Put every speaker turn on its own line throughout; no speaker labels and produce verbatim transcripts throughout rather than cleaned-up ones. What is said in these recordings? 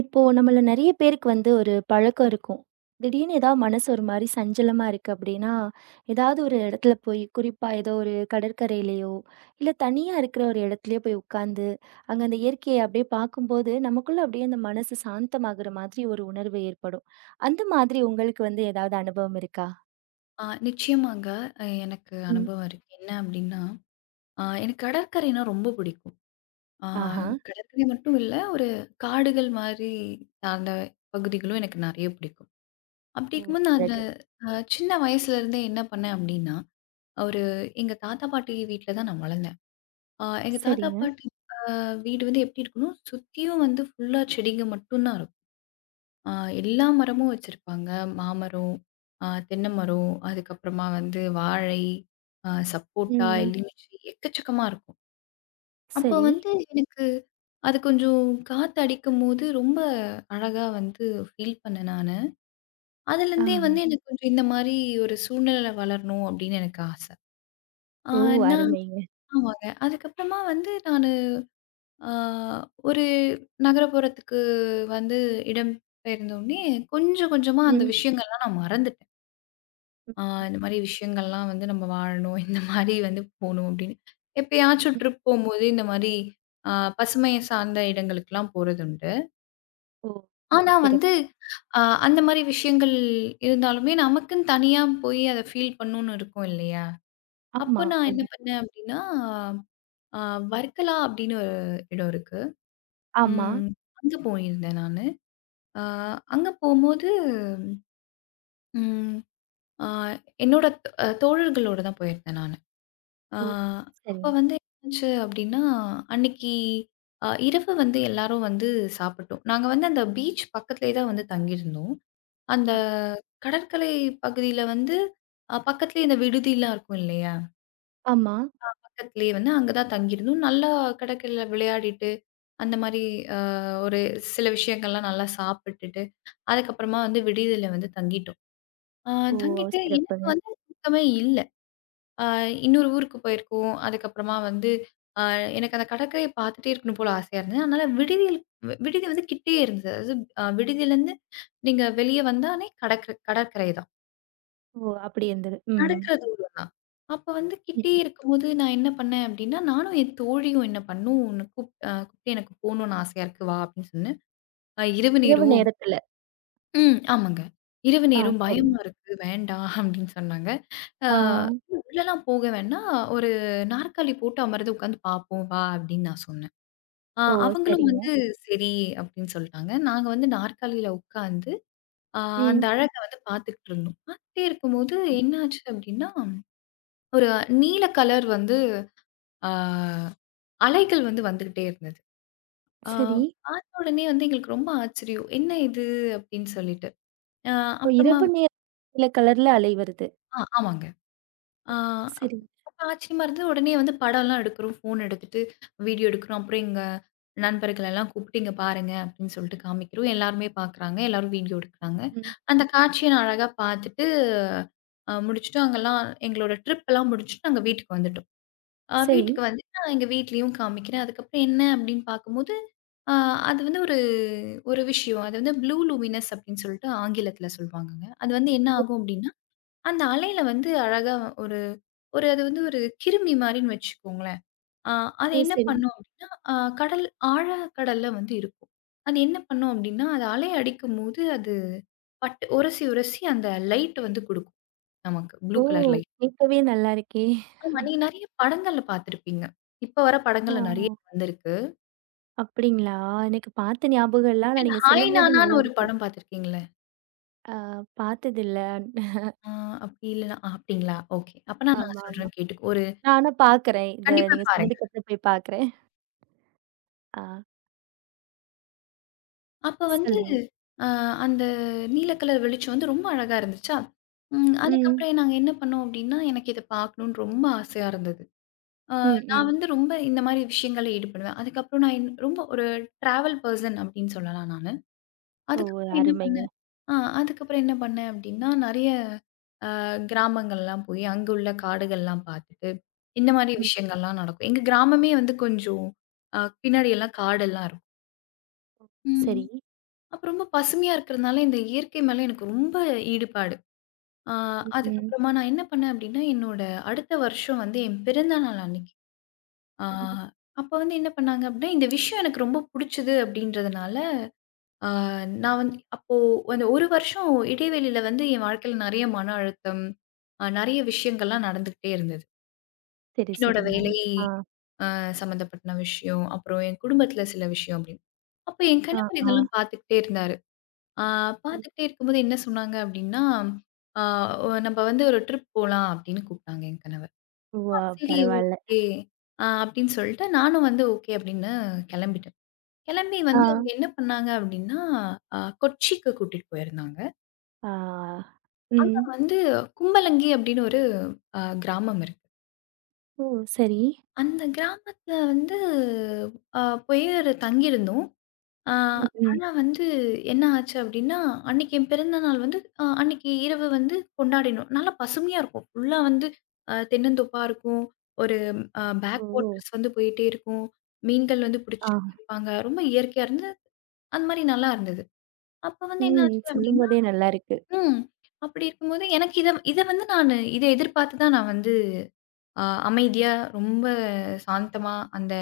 இப்போ நம்மள நெறைய பேருக்கு வந்து ஒரு பழக்கம் இருக்கும். திடீர்னு ஏதாவது மனசு ஒரு மாரி சஞ்சலமா இருக்கு அப்படின்னா, ஏதாவது ஒரு இடத்துல போய் குறிப்பா ஏதோ ஒரு கடற்கரையிலயோ, இல்ல தனியா இருக்கிற ஒரு இடத்துலயோ போய் உட்கார்ந்து, அங்க அந்த இயற்கைய அப்படியே பார்க்கும்போது, நமக்குள்ள அப்படியே அந்த மனசு சாந்தமாகுற மாதிரி ஒரு உணர்வு ஏற்படும். அந்த மாதிரி உங்களுக்கு வந்து ஏதாவது அனுபவம் இருக்கா?
ஆ நிச்சயமாங்க. அ எனக்கு
ம்.
அனுபவம் இருக்கு. என்ன அப்டின்னா, அ எனக்கு கடற்கரைனா ரொம்ப பிடிக்கும். ஆ
ஆஹா.
கடற்கரை மட்டும் இல்ல, ஒரு காடுகள் மாரி அந்த பகுதிகளும் எனக்கு நெறைய பிடிக்கும். அப்டி
ஓ!
இருக்கும்போது நானு
அழகு.
அ சின்ன வயசுலேருந்தே என்ன பண்ணேன் அப்டின்னா, ஒரு எங்க தாத்தா, பாட்டி வீட்ல தான் நான் வளர்ந்தேன். அ எங்க தாத்தா,
சரிங்க.
பாட்டி அ வீடு வந்து எப்டி இருக்கும்னா, சுத்தியும் வந்து ஃபுல்லா செடிங்க மட்டும் தான் இருக்கும். ஆ எல்லா மரமும் வச்சிருப்பாங்க. மாமரம், ஆ தென்னை மரம், அதுக்கப்புறமா வந்து வாழை, ஆ சப்போட்டா, ம்.
ம்.
எலுமிச்சை எக்கச்சக்கமா இருக்கும். அப்போ
சரி.
வந்து ம். எனக்கு அது கொஞ்சம் காத்தடிக்கும்போது ரொம்ப அழகா வந்து ஃபீல் பண்ணேன் நானு. அதுலேருந்தே வந்து
ஆ.
எனக்கு கொஞ்சம் இந்த மாரி ஒரு சூழ்நிலையில வளரணும் அப்படின்னு எனக்கு ஆசை. ஆ
ஓ!
நான் ம்.
அருமைங்க.
ஆமாங்க. அதுக்கப்புறமா வந்து நானு ஆ ஒரு நகரப்புறத்துக்கு வந்து இடம் பெயர்ந்தோனே கொஞ்சம் கொஞ்சமா அந்த
ம்.
விஷயங்கள்லாம் நான் மறந்துட்டேன்.
ம்.
ஆ இந்த மாரி விஷயங்கள்லாம் வந்து நம்ம வாழணும். இந்த மாரி வந்து போணும் அப்படின்னு. எப்பயாச்சும்
ம்.
ட்ரிப் போம்போது இந்த மாரி அ பசுமைய சார்ந்த இடங்களுக்குலாம் போறதுண்டு.
ஓ!
ஆனா வந்து
சிறப்பு.
அ அந்த மாரி விஷயங்கள் இருந்தாலுமே நமக்குன்னு தனியா போய் அத ஃபீல் பண்ணணும்னு இருக்கும் இல்லையா?
ஆமா.
அப்ப நான் என்ன
கண்டிப்பா.
பண்ணேன் அப்படின்னா, அ வர்க்கலா அப்படின்னு ஒரு இடம் இருக்கு.
ஆமா.
ம். அங்க போயிருந்தேன் நானு. அ அங்க போம்போது ம் அ என்னோட அ தோழர்களோட தான் போயிருந்தேன் நானு. ஆ,
ஓ!
அப்ப
சரிங்க.
வந்து என்னாச்சு அப்டின்னா, அன்னைக்கு அ இரவு வந்து எல்லாரும் வந்து சாப்பிட்டோம். நாங்க வந்து அந்த பீச் பக்கத்திலேயே தான் வந்து தங்கியிருந்தோம். அந்த
அ
கடற்கரை பகுதியில வந்து அ பக்கத்திலேயே இந்த விடுதிலாம் இருக்கும் இல்லையா?
ஆமா.
பக்கத்திலேயே வந்து அங்க தான் தங்கியிருந்தோம். நல்லா கடற்கரையில விளையாடிட்டு, அந்த மாரி அ ஒரு சில விஷயங்கள்லாம் நல்லா சாப்பிட்டுட்டு, அதுக்கப்புறமா வந்து விடுதியில வந்து தங்கிட்டோம். அ
ஓ!
தங்கிட்டு எனக்கு
சிறப்புங்க.
வந்து தூக்கமே இல்ல. அ இன்னொரு ஊருக்கு போயிருக்கோம். அதுக்கப்புறமா வந்து அ எனக்கு அந்த கடற்கரைய பார்த்துட்டே இருக்கணும் போல ஆசையா இருந்தது. அதனால விடுதியில் வி விடுதி வந்து கிட்டயே இருந்தது. அதாவது அ விடுதியிலருந்து நீங்க வெளிய வந்தாலே கடற்கரை கடற்கரை தான்.
ஓ! அப்படி இருந்தது. ம்.
நடக்கிற தூரம் தான். அப்ப வந்து
ம்.
கிட்டயே
ம்.
இருக்கும்போது நான் என்ன பண்ணேன் அப்டின்னா, நானும் என் தோழியும் என்ன பண்ணோம், கூப் அ கூப்ட்டு "எனக்கு போணும்னு ஆசையா இருக்கு வா" அப்டின்னு சொன்னேன். "அ இரவு
இரவு
நேரம்.
நேரத்துல.
ம். ஆமாங்க. இரவு
ஆ
நேரம்
சரிங்க.
பயமா ம். இருக்கு. வேண்டாம் அப்டின்னு சொன்னாங்க. ஆ
ஆ.
ம். உள்ளலாம் போக வேணா, ஒரு நாற்காலி போட்டு அமர்ந்து உட்காந்து பார்ப்போம் வா! அப்டின்னு நான் சொன்னேன். ஆ
ஓ!
அவங்களும்
சரிங்க.
வந்து சரி அப்டின்னு சொல்ட்டாங்க. நாங்க வந்து நாற்காலியில உட்காந்து, ஆ அந்த
ம்.
அழக வந்து பார்த்துக்கிட்டு இருந்தோம். பார்த்துட்டே இருக்கும்போது என்ன ஆச்சு அப்டின்னா, ஒரு நீல கலர் வந்து ஆ அலைகள் வந்து வந்துகிட்டே இருந்தது. ஆ
சரி.
பார்த்த உடனே வந்து எங்களுக்கு ரொம்ப ஆச்சரியம். என்ன இது அப்டின்னு சொல்லிட்டு. ஆ
ஓ!
அப்புறமா
இரவு நேரத்துல கலர்ல அலை வருது.
ஆ ஆமாங்க. ஆ அப்
சரி.
அப்ப ஆச்சரியமா இருந்தது. உடனே வந்து படம்லாம் எடுக்கிறோம். ஃபோன் எடுத்துட்டு வீடியோ எடுக்கிறோம். அப்புறம் எங்க நண்பர்கள் எல்லாம் கூப்பிட்டு, "இங்க பாருங்க" அப்படின்னு சொல்லிட்டு காமிக்கிறோம். எல்லாருமே பார்க்குறாங்க. எல்லாரும் வீடியோ எடுக்குறாங்க.
ம்.
அந்த காட்சிய நான் அழகா பார்த்துட்டு அ முடிச்சுட்டு அங்கெல்லாம் எங்களோட ட்ரிப் எல்லாம் முடிச்சுட்டு நாங்க வீட்டுக்கு வந்துட்டோம். அ
சரி.
வீட்டுக்கு வந்து நான் எங்க வீட்லயும் காமிக்கிறேன். அதுக்கப்புறம் என்ன அப்படின்னு பார்க்கும்போது, அ அது வந்து ஒரு ஒரு விஷயம். அது வந்து ப்ளூ லூமினஸ் அப்படின்னு சொல்லிட்டு ஆங்கிலத்தில சொல்வாங்கங்க. அது வந்து என்ன ஆகும் அப்படின்னா அந்த அலையில வந்து அழகா ஒரு ஒரு அது வந்து ஒரு கிருமி மாரின்னு வச்சுக்கோங்களேன். அ அது
ஓ!
என்ன
சரி.
பண்ணும் அப்டின்னா, அ கடல் ஆழ கடல்ல வந்து இருக்கும். அது என்ன பண்ணும் அப்டின்னா, அது அலை அடிக்கும்போது அது பட்டு உரசி, உரசி அந்த லைட் வந்து குடுக்கும் நமக்கு. ப்ளூ
ஓ!
Colour light.
கேட்கவே நல்லா இருக்கே.
ஆமா. நீங்க நெறைய படங்கள்ல பார்த்துருப்பீங்க. இப்ப வர படங்கள்ல நெறைய
ஓ!
வந்திருக்கு.
அப்படிங்களா? எனக்கு பார்த்த ஞாபகம் இல்ல. ஆனா
இல்ல
நீங்க
"ஹாய்
சொல்லும்போது நல்லா
நானான்னு" ஒரு
இருக்கு.
படம் பார்த்துருக்கீங்களே?
ஆ பார்த்ததில்ல.
ஆ அப்டி இல்லன்னா அப்டிங்களா? ஓகே. அப்பனா நான்
ஆமா,
நான்
ஆமா.
சொல்றேன் கேட்டுக்கோ ஒரு
நான் ஆனா பார்க்குறேன். இத
கண்டிப்பா
நீங்க
பாருங்க.
சொன்னதுக்கு அப்புறம் போய் பார்க்குறேன். ஆ
அப்ப வந்து
சொல்லுங்க.
அ அந்த நீல கலர் வெளிச்சம் வந்து ரொம்ப அழகா இருந்துச்சா! ம்.
ம்.
அதுக்கப்புறம் நாங்க என்ன பண்ணோம் அப்டின்னா, எனக்கு இத பார்க்கணும்னு ரொம்ப ஆசையா இருந்தது. அ
ம்,
நான்
ம்.
வந்து ரொம்ப இந்த மாரி விஷயங்கள்ல ஈடுபடுவேன். அதுக்கப்புறம் நான் என் ரொம்ப ஒரு டிராவல் பெர்சன் அப்டின்னு சொல்லலாம் நானு.
ஓ!
அதுக்கப்புறம் என்ன
அருமைங்க.
பண்ணேன் ஆ அதுக்கப்புறம் என்ன பண்ணேன் அப்டின்னா, நெறைய அ கிராமங்கள்லாம் போய் அங்க உள்ள காடுகள்லாம் பார்த்துட்டு, இந்த மாரி
ம்.
விஷயங்கள்லாம் நடக்கும். எங்க கிராமமே வந்து கொஞ்சம் அ பின்னாடி எல்லாம் காடெல்லாம் இருக்கும். ம்.
சரி.
அப்ப ரொம்ப பசுமையா இருக்கிறதுனால, இந்த இயற்கை மேல எனக்கு ரொம்ப ஈடுபாடு. ஆ
ம்.
அதுக்கப்புறமா நான் என்ன பண்ணேன் அப்படின்னா, என்னோட அடுத்த வருஷம் வந்து என் பிறந்த நாள் அன்னைக்கு. ஆ
ம்.
அப்ப வந்து என்ன பண்ணாங்க அப்படின்னா, இந்த விஷயம் எனக்கு ரொம்ப புடிச்சது அப்படின்றதுனால, ஆ நான் வந்து அப்போ அந்த ஒரு வருஷம் இடைவெளியில வந்து என் வாழ்க்கையில நெறைய மன அழுத்தம், அ நெறைய விஷயங்கள்லாம் நடந்துகிட்டே இருந்தது.
சரி,
என்னோட
சரிங்க.
வேலை
ஆ.
அ சம்மந்தப்பட்ட விஷயம், அப்புறம் என் குடும்பத்தில சில விஷயம் அப்படின்னு. அப்ப என்
ஆ,
கணவர்
ஆ.
இதெல்லாம் பார்த்துக்கிட்டே இருந்தாரு. ஆ
ம்.
பார்த்துக்கிட்டே இருக்கும்போது என்ன சொன்னாங்க அப்படின்னா, ஆ "ஒ நம்ம வந்து ஒரு ட்ரிப் போலாம்" அப்படின்னு கூப்பிட்டாங்க என் கணவர்.
ஓ!
ஆ. சரி
பரவால்ல.
ஓகே. ஆ அப்படின்னு சொல்லிட்டு நானும் வந்து ஓகே அப்படின்னு கிளம்பிட்டேன். கிளம்பி
ஆ.
வந்து அவங்க என்ன பண்ணாங்க அப்படின்னா, அ கொச்சிக்கு கூட்டிட்டு போயிருந்தாங்க.
ஆ.
அங்க
ம்.
வந்து கும்பலங்கி அப்படின்னு ஒரு அ கிராமம் இருக்கு.
ஓ! சரி.
அந்த கிராமத்தில வந்து அ போய் ஒரு தங்கியிருந்தோம். ஆ,
ம், ம்.
ஆனா வந்து என்ன ஆச்சு அப்டின்னா, அன்னைக்கு என் பிறந்த நாள் வந்து அ அன்னைக்கு இரவு வந்து கொண்டாடினோம். நல்லா பசுமையா இருக்கும். ஃபுல்லா வந்து அ தென்னந்தோப்பா இருக்கும். ஒரு அ பேக்
ஓ!
வாட்டர்ஸ் வந்து போயிட்டே இருக்கும். மீன்கள் வந்து
ஆ.
புடிச்சுட்டே இருப்பாங்க. ரொம்ப இயற்கையா இருந்து, அந்த மாரி நல்லா இருந்தது. அப்ப வந்து என்ன
ம்.
ஆச்சு அப்டின்னா
சொல்லும்போதே நல்லாருக்கு.
ம். அப்படி இருக்கும்போது எனக்கு இத இத வந்து நானு இத எதிர்பார்த்து தான் நான் வந்து அ அமைதியா, ரொம்ப சாந்தமா அந்த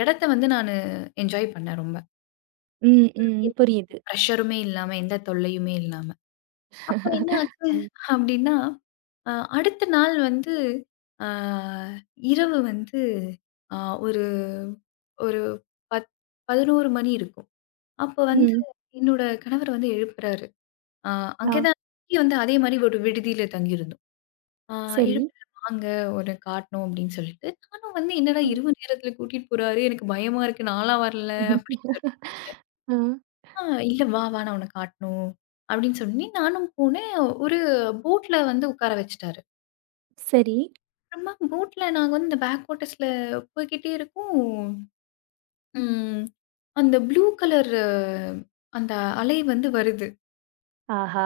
இடத்த வந்து நானு என்ஜாய் பண்ணேன் ரொம்ப.
ம், ம்.
எந்த
புரியுது.
பிரஷருமே இல்லாம, எந்த தொல்லையுமே இல்லாம. அப்ப என்ன ஆச்சு அப்டின்னா, அ அடுத்த நாள் வந்து அ இரவு வந்து அ ஒரு ஒரு பத் பதினொரு மணி இருக்கும். அப்ப வந்து
ம்.
என்னோட கணவர் வந்து எழுப்புறாரு. அ
ஆ.
அங்கே தான் அங்கேயும் வந்து அதே மாரி ஒரு விடுதியில தங்கியிருந்தோம். அ
சரி.
எழுப்புறாரு வாங்க உன்ன காட்டணும் அப்டின்னு சொல்லிட்டு, நானும் வந்து என்னடா
ம்.
இரவு நேரத்தில கூட்டிட்டு போறாரு, எனக்கு பயமா இருக்கு நான்லாம் வரல அப்டின்னு சொல்லி,
ஆ.
அ இல்ல வா வா நான் உன்ன காட்டணும் அப்டின்னு சொல்லி நானும் போனேன். ஒரு போட்ல வந்து உட்கார வச்சுட்டாரு.
சரி.
அப்புறமா போட்ல நாங்க வந்து இந்த பேக் வாட்டர்ஸ்ல போய்க்கிட்டே இருக்கோம். ம். அந்த ப்ளூ கலர் அந்த அலை வந்து வருது.
ஆஹா!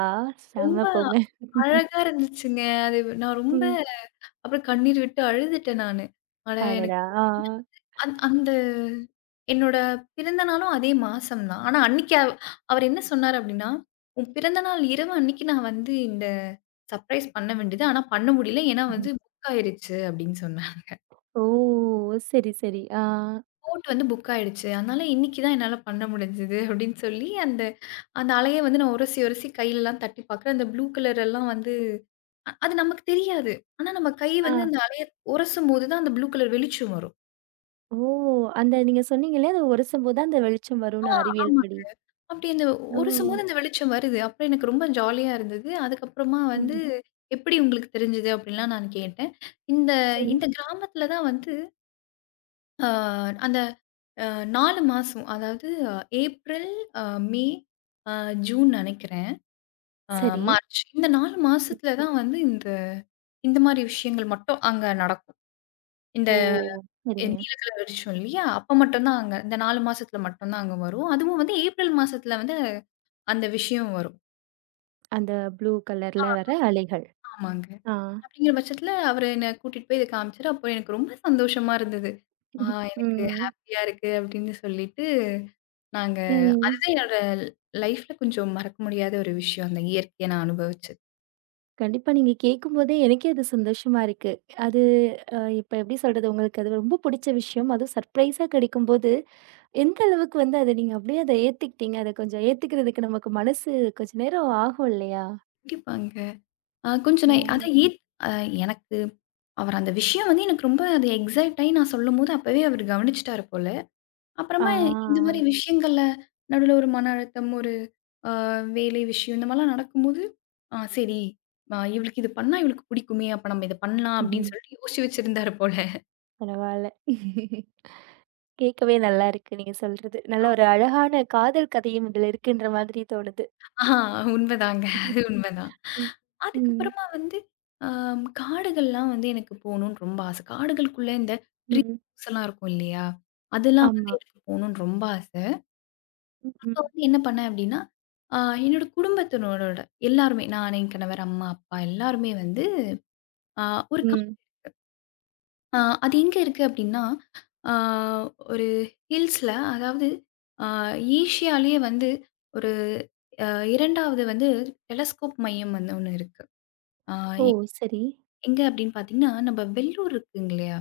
ரொம்ப
செம போங்க.
அழகா இருந்துச்சுங்க. அது நான் ரொம்ப
ம்.
அப்புறம் கண்ணீர் விட்டு அழுதுட்டேன் நானு. ஆனா எனக்கு
அடடா! ஆ.
அந் அந்த என்னோட பிறந்த நாளும் அதே மாசம் தான். ஆனா அன்னைக்கு அவ் அவர் என்ன சொன்னாரு அப்டின்னா, "உன் பிறந்த நாள் இரவு அன்னைக்கு நான் வந்து இந்த சர்ப்ரைஸ் பண்ண வேண்டியது. ஆனா பண்ண முடியல. ஏன்னா வந்து புக் ஆயிருச்சு" அப்டின்னு சொன்னாரு.
ஓ! சரி, சரி. ஆ.
போட் வந்து புக் ஆயிடுச்சு. அதனால இன்னைக்கு தான் என்னால பண்ண முடிஞ்சது அப்படின்னு சொல்லி, அந்த அந்த அலைய வந்து நான் உரசி, உரசி கையிலலாம் தட்டி பார்க்குறேன். அந்த ப்ளூ கலர் எல்லாம் வந்து அ அது நமக்கு தெரியாது. ஆனா நம்ம கை
ஆ.
வந்து அந்த அலைய உரசும்போது தான் அந்த ப்ளூ கலர் வெளிச்சம் வரும்.
ஓ! அந்த நீங்க சொன்னீங்களே, அத உரசும்போது தான் அந்த வெளிச்சம் வரும்னு
ஆ
அறிவியல்
ஆமா.
படி.
அப்படி அந்த
ஓ!
உரசும்போது அந்த வெளிச்சம் வருது. அப்புறம் எனக்கு ரொம்ப ஜாலியா இருந்தது. அதுக்கப்புறமா வந்து
ம்.
"எப்படி உங்களுக்கு தெரிஞ்சது?" அப்படின்லாம் நான் கேட்டேன். இந்த
சரி,
இந்த கிராமத்தில தான் வந்து அ அந்த நாலு மாசம் அதாவது ஆஹ், ஏப்ரல், அ மே, அ ஜூன் நெனைக்கிறேன். ஆ
சரி.
மார்ச். இந்த நாலு
ம்.
மாசத்துல தான் வந்து இந்த இந்த மாரி விஷயங்கள் மட்டும் அங்க நடக்கும். இந்த
ஓ! சரிங்க.
நீல கலர் வெளிச்சம் இல்லையா? அப்ப மட்டும் தான் அங்க இந்த நாலு மாசத்துல மட்டும் தான் அங்க வரும். அதுவும் வந்து ஏப்ரல் மாசத்துல வந்து அந்த விஷயம் வரும்.
அந்த ப்ளூ கலர்ல வர அலைகள்.
ஆமாங்க.
ஆ.
அப்படிங்கிற பட்சத்துல அவரு என்ன கூட்டிட்டு போய் இத காமிச்சாரு. அப்போ எனக்கு ரொம்ப சந்தோஷமா இருந்தது. ஆ எனக்கு
ம்.
ஹேப்பியா இருக்கு அப்படின்னு சொல்லிட்டு நாங்க
ம்.
அதுதான் என்னோட லைஃப்ல கொஞ்சம் மறக்க முடியாத ஒரு விஷயம். அந்த இயற்கையை நான் அனுபவிச்சது.
கண்டிப்பா நீங்க கேட்கும்போதே எனக்கே அது சந்தோஷமா இருக்கு. அது அ இப்ப எப்படி சொல்றது? உங்களுக்கு அது ரொம்ப புடிச்ச விஷயம். அதுவும் சர்ப்ரைஸா கிடைக்கும்போது, எந்த அளவுக்கு வந்து அத நீங்க அப்படியே அத ஏத்துக்கிட்டீங்க? அத கொஞ்சம் ஏத்துக்கிறதுக்கு நமக்கு மனசு கொஞ்சம் நேரம் ஆகும் இல்லையா?
கண்டிப்பாங்க. அ கொஞ்சம் நான்
ஓ!
அதான் ஈத் அ எனக்கு அவர் அந்த விஷயம் வந்து எனக்கு ரொம்ப அது எக்ஸைட் ஆயி நான் சொல்லும்போது, அப்பவே அவர் கவனிச்சுட்டாரு போல.
ஆ.
அப்புறமா இந்த மாரி விஷயங்கள்ல நடுவுல ஒரு மன அழுத்தம், ஒரு அ வேலை விஷயம் இந்த மாரிலாம் நடக்கும்போது, ஆ சரி அ இவளுக்கு இது பண்ணா இவளுக்கு பிடிக்குமே! அப்ப நம்ம இத பண்ணலாம்
ம்ஹ்ம்.
அப்படின்னு சொல்லிட்டு யோசிச்சு வச்சிருந்தாரு போல.
பரவால்ல. கேட்கவே நல்லா இருக்கு நீங்க சொல்றது. நல்ல ஒரு அழகான காதல் கதையும் இதுல இருக்குன்ற மாதிரி தோணுது.
ஆ உண்மதாங்க. அது உண்மதான்.
ம். ம்.
அதுக்கப்புறமா வந்து அ காடுகள்லாம் வந்து எனக்கு போணும்னு ரொம்ப ஆசை. காடுகளுக்குள்ள இந்த
ம்.
ட்ரீஸ் எல்லாம் இருக்கும் இல்லையா? அதெல்லாம் வந்து
ஆமா.
எனக்கு போணும்னு ரொம்ப ஆசை.
ம்.
அப்ப
ம்.
வந்து என்ன பண்ணேன் அப்படின்னா, அ என்னோட குடும்பத்தினரோட எல்லாருமே, நான், என் கணவர், அம்மா, அப்பா எல்லாருமே வந்து அ ஒரு கா
ம்.
அ அது எங்க இருக்கு அப்படின்னா, அ ஒரு ஹில்ஸ்ல அதாவது அ ஏசியாலயே வந்து ஒரு அ 2வது வந்து டெலஸ்கோப் மையம் வந்து ஒண்ணு இருக்கு. அ
ஓ!
எ
சரி.
எங்க அப்படின்னு பார்த்தீங்கன்னா, நம்ம வெள்ளூர் இருக்குங்க இல்லையா?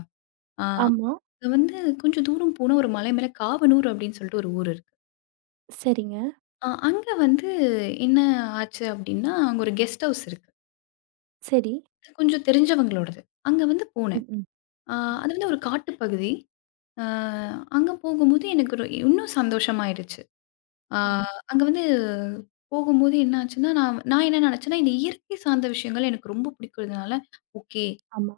அ
ஆமா.
அங்க வந்து கொஞ்சம் தூரம் போனா ஒரு மலை மேல காவனூர் அப்படின்னு சொல்லிட்டு ஒரு ஊர் இருக்கு.
சரிங்க.
அ அங்க வந்து என்ன ஆச்சு அப்படின்னா, அங்க ஒரு கெஸ்ட் ஹவுஸ் இருக்கு.
சரி.
கொஞ்சம் தெரிஞ்சவங்களோடது. அங்க வந்து
ம்.
போனேன்.
ம்.
ஆ அது வந்து ஒரு காட்டுப்பகுதி. ஆ அங்க போகும்போது எனக்கு ஒரு இன்னும் சந்தோஷமாயிடுச்சு. ஆ
ம்.
அங்க வந்து போகும்போது என்ன ஆச்சுன்னா, நான் நான் என்ன நெனச்சேன்னா, இந்த இயற்கை சார்ந்த விஷயங்கள் எனக்கு ரொம்ப பிடிக்கிறதுனால, ஓகே
ஆமா.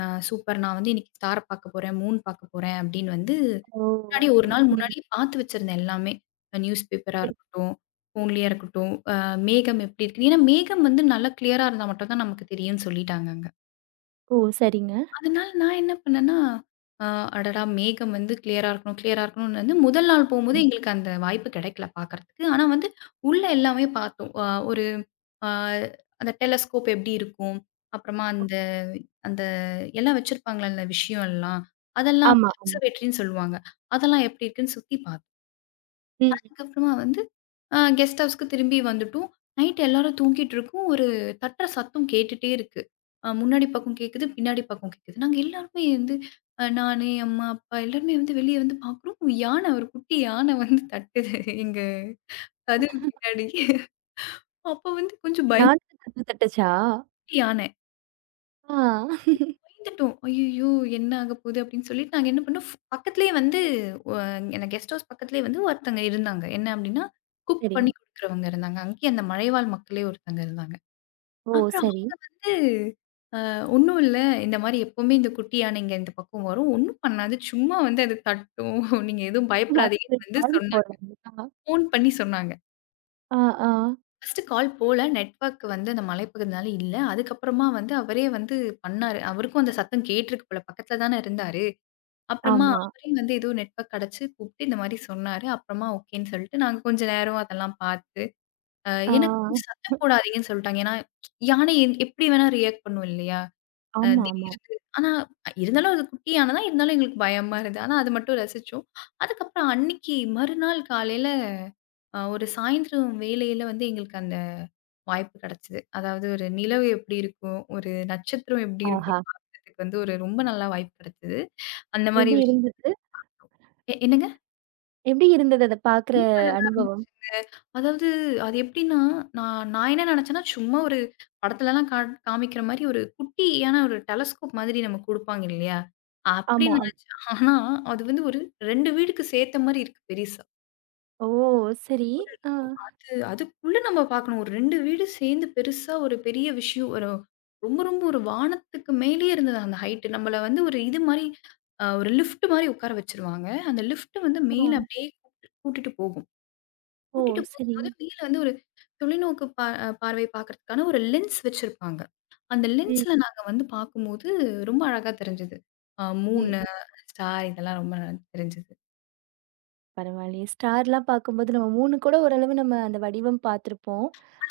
அ சூப்பர் நான் வந்து இன்னைக்கு ஸ்டார பார்க்க போறேன், மூன் பார்க்க போறேன் அப்படின்னு வந்து
ஓ!
முன்னாடி ஒரு
அப்படி.
நாள்
ம்.
முன்னாடியே பார்த்து வச்சிருந்தேன் எல்லாமே. நியூஸ் பேப்பரா
சரி.
இருக்கட்டும், ஃபோன்லயா இருக்கட்டும், அ மேகம் எப்படி இருக்கு. ஏன்னா மேகம் வந்து நல்லா கிளியரா இருந்தா மட்டும் தான் நமக்கு தெரியும்னு சொல்லிட்டாங்கங்க.
ஓ! சரிங்க.
அதனால நான் என்ன பண்ணேன்னா, அ அடடா! மேகம் வந்து கிளியரா இருக்கணும், கிளியரா இருக்கணும்னு வந்து முதல் நாள் போம்போது எங்களுக்கு அந்த வாய்ப்பு கிடைக்கல பார்க்கறதுக்கு. ஆனா வந்து உள்ள எல்லாமே பார்த்தோம். அ ஒரு அ அந்த டெலஸ்கோப் எப்படி இருக்கும், அப்புறமா அந்த அந்த எல்லாம் வச்சிருப்பாங்கல்ல விஷயம் எல்லாம், அதெல்லாம்
ஆமா, ஆமா.
அப்சர்வேட்டரின்னு சொல்லுவாங்க. அதெல்லாம் எப்படி இருக்குன்னு சுத்தி பார்த்தோம்.
ம்.
அதுக்கப்புறமா வந்து அ கெஸ்ட் ஹவுஸ்க்கு திரும்பி வந்துட்டோம். நைட் எல்லாரும் தூங்கிட்டு இருக்கோம். ஒரு தட்டுற சத்தம் கேட்டுட்டே இருக்கு. அ முன்னாடி பக்கம் கேட்குது, பின்னாடி பக்கம் கேட்குது. நாங்க எல்லாருமே வந்து அ நானு, அம்மா, அப்பா எல்லாருமே வந்து வெளிய வந்து பார்க்குறோம். யானை ஒரு குட்டி யானை வந்து தட்டுது எங்க கதவு பின்னாடி. அப்ப வந்து கொஞ்சம் பயந்துட்டு
நானும் தட்டு தட்டுச்சா?
யானை.
ஆ.
பயந்துட்டோம். "ஐய்யய்யோ! என்ன ஆகப்போது?" அப்படின்னு சொல்லிட்டு நாங்க என்ன பண்ணோம், பக்கத்திலேயே வந்து ஒ என்ன கெஸ்ட் ஹவுஸ் பக்கத்திலேயே வந்து ஒருத்தங்க இருந்தாங்க. என்ன அப்படின்னா, குக்
சரிங்க.
பண்ணி குடுக்குறவங்க இருந்தாங்க. அங்கேயே அந்த மலைவாழ் மக்களே ஒருத்தங்க இருந்தாங்க.
ஓ!
அப்புறம்
சரி.
வந்து அ "ஒண்ணும் இல்ல. இந்த மாரி எப்பவுமே இந்த குட்டி யானைங்க இந்த பக்கம் வரும். ஒண்ணும் பண்ணாது. சும்மா வந்து அது தட்டும். நீங்க எதுவும்
அது
பயப்படாதீங்கன்னு" வந்து
காலி
சொன்னாங்க.
போலங்க.
ஃபோன் பண்ணி சொன்னாங்க.
ஆ, ஆ.
ஃபர்ஸ்ட்டு கால் போல. நெட்வொர்க் வந்து அந்த மலைப்பகுதினால இல்ல. அதுக்கப்புறமா வந்து அவரே வந்து பண்ணாரு. அவருக்கும் அந்த சத்தம் கேட்டிருக்கு போல. பக்கத்தில தானே இருந்தாரு. அப்புறமா
ஆமா.
அவரே வந்து ஏதோ நெட்வொர்க் கிடைச்சு கூப்பிட்டு இந்த மாரி சொன்னாரு. அப்புறமா ஓகேன்னு சொல்லிட்டு நாங்க கொஞ்ச நேரம் அதெல்லாம் பார்த்து, அ
ஆ.
எனக்கு கொஞ்சம் சத்தம் போடாதீங்கன்னு சொல்ட்டாங்க. ஏன்னா, யானை எ எப்படி வேணா ரியாக்ட் பண்ணும் இல்லையா? அ
ஆமாமா.
திடீர்னு ஆனா இருந்தாலும் அது குட்டி யானை தான். இருந்தாலும் எங்களுக்கு பயமா இருந்தது. ஆனா அது மட்டும் ரசிச்சோம். அதுக்கப்புறம் அன்னைக்கு மறுநாள் காலையில அ ஒரு சாயந்திரம் வேளையில வந்து எங்களுக்கு அந்த வாய்ப்பு கிடைச்சது. அதாவது ஒரு நிலவு எப்படி இருக்கும்? ஒரு நட்சத்திரம் எப்படி
ஆஹா!
இருக்கும்னு பார்க்கறதுக்கு வந்து ஒரு ரொம்ப நல்லா வாய்ப்பு கிடைச்சது. அந்த மாரி
எப்படி
விஷயம்.
இருந்தது?
எ என்னங்க?
எப்படி இருந்தது அத பாக்குற
ரொம்ப அழகா இருந்துச்சு.
அனுபவம்?
அதாவது அது எப்படின்னா, நான் நான் என்ன நினைச்சேன்னா, சும்மா ஒரு படத்துலலாம் காட் காமிக்கிற மாரி ஒரு குட்டியான ஒரு டெலஸ்கோப் மாதிரி நமக்கு குடுப்பாங்க இல்லையா?
ஆமா.
அப்படின்னு
ஆம்.
நினைச்சேன். ஆனா, அது வந்து ஒரு ரெண்டு வீடுக்கு சேத்த மாரி இருக்கு பெருசா.
ஓ! சரி. ஆ,
அது அதுக்குள்ள நம்ம பார்க்கணும். ஒரு ரெண்டு வீடு சேர்ந்து பெருசா ஒரு பெரிய விஷயம். ஒரு ரொம்ப ரொம்ப ஒரு வானத்துக்கு மேலேயே இருந்தது அந்த ஹைட். நம்மள வந்து ஒரு இது மாரி, அ ஒரு லிஃப்ட் மாரி உட்கார வச்சுருவாங்க. அந்த லிஃப்ட் வந்து மேல
ஆ.
அப்படியே கூட்டிட்டு போகும்.
ஓ!
கூட்டிட்டு
சரி.
போகும்போது மேல வந்து ஒரு தொலைநோக்கு பா அஹ் பார்வை பார்க்கறதுக்கான ஒரு லென்ஸ் வச்சிருப்பாங்க. அந்த
ம்,
லென்ஸ்ல நாங்க வந்து பார்க்கும்போது ரொம்ப அழகா தெரிஞ்சது. அ
ம்,
மூனு,
ம்.
ஸ்டார் இதெல்லாம் ரொம்ப நல்லா தெரிஞ்சது.
பரவாயில்லையே. ஸ்டார்லாம் பார்க்கும்போது நம்ம மூன்று கூட ஓரளவு நம்ம அந்த வடிவம் பார்த்துருப்போம்.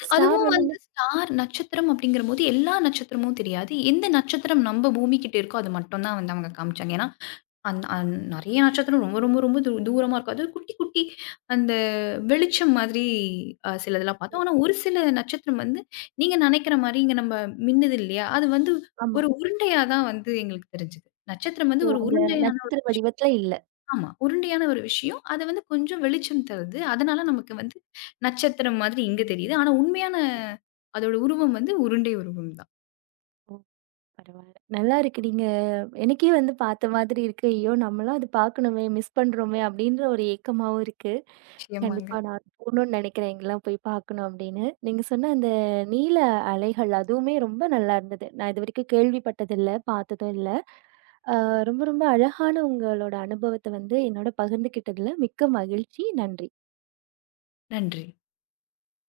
ஸ்டார்
அதுவும்
வந்து
வந்து
இன்னும்
ஸ்டார் நட்சத்திரம் அப்படிங்கிறபோது எல்லா நட்சத்திரமும் தெரியாது. எந்த நட்சத்திரம் நம்ம பூமி கிட்ட இருக்கோ அது மட்டும் தான் வந்து அவங்க காமிச்சாங்க. ஏன்னா, அந் அந் நெறைய நட்சத்திரம் ரொம்ப, ரொம்ப, ரொம்ப தூ தூரமா இருக்கும். அது குட்டி, குட்டி அந்த வெளிச்சம் மாதிரி அ சிலதெல்லாம் பார்த்தோம். ஆனா, ஒரு சில நட்சத்திரம் வந்து நீங்க நெனைக்கிற மாரி இங்க நம்ம மின்னுது இல்லையா? அது வந்து
ஆமா.
ஒரு உருண்டையா தான் வந்து எங்களுக்கு தெரிஞ்சது. நட்சத்திரம் வந்து
ஓ!
ஒரு
அந்த
உருண்டையான
நட்சத்திர வடிவத்துல இல்ல.
ஆமா. உருண்டையான ஒரு விஷயம். அது வந்து கொஞ்சம் வெளிச்சம் தருது. அதனால நமக்கு வந்து நட்சத்திரம் மாதிரி இங்க தெரியுது. ஆனா, உண்மையான அதோட உருவம் வந்து உருண்டை உருவம் தான்.
ஓ! பரவால்ல. நல்லா இருக்கு. நீங்க எனக்கே வந்து பார்த்த மாதிரி இருக்கு. ஐயோ! நம்மலாம் அது பார்க்கணுமே! மிஸ் பண்றோமே! அப்படின்ற ஒரு ஏக்கமாவும் இருக்கு.
நிச்சயமாங்க.
கண்டிப்பா. நான் போணும்னு நெனைக்கிறேன். எங்கலாம் போய் பார்க்கணும் அப்படின்னு. நீங்க சொன்ன அந்த நீல அலைகள் அதுவுமே ரொம்ப நல்லா இருந்தது. நான் இதுவரைக்கும் கேள்விப்பட்டதில்ல, பார்த்ததும் இல்ல. அ ரொம்ப ரொம்ப அழகான உங்களோட அனுபவத்த வந்து என்னோட பகிர்ந்துக்கிட்டதுல மிக்க மகிழ்ச்சி. நன்றி.
நன்றி.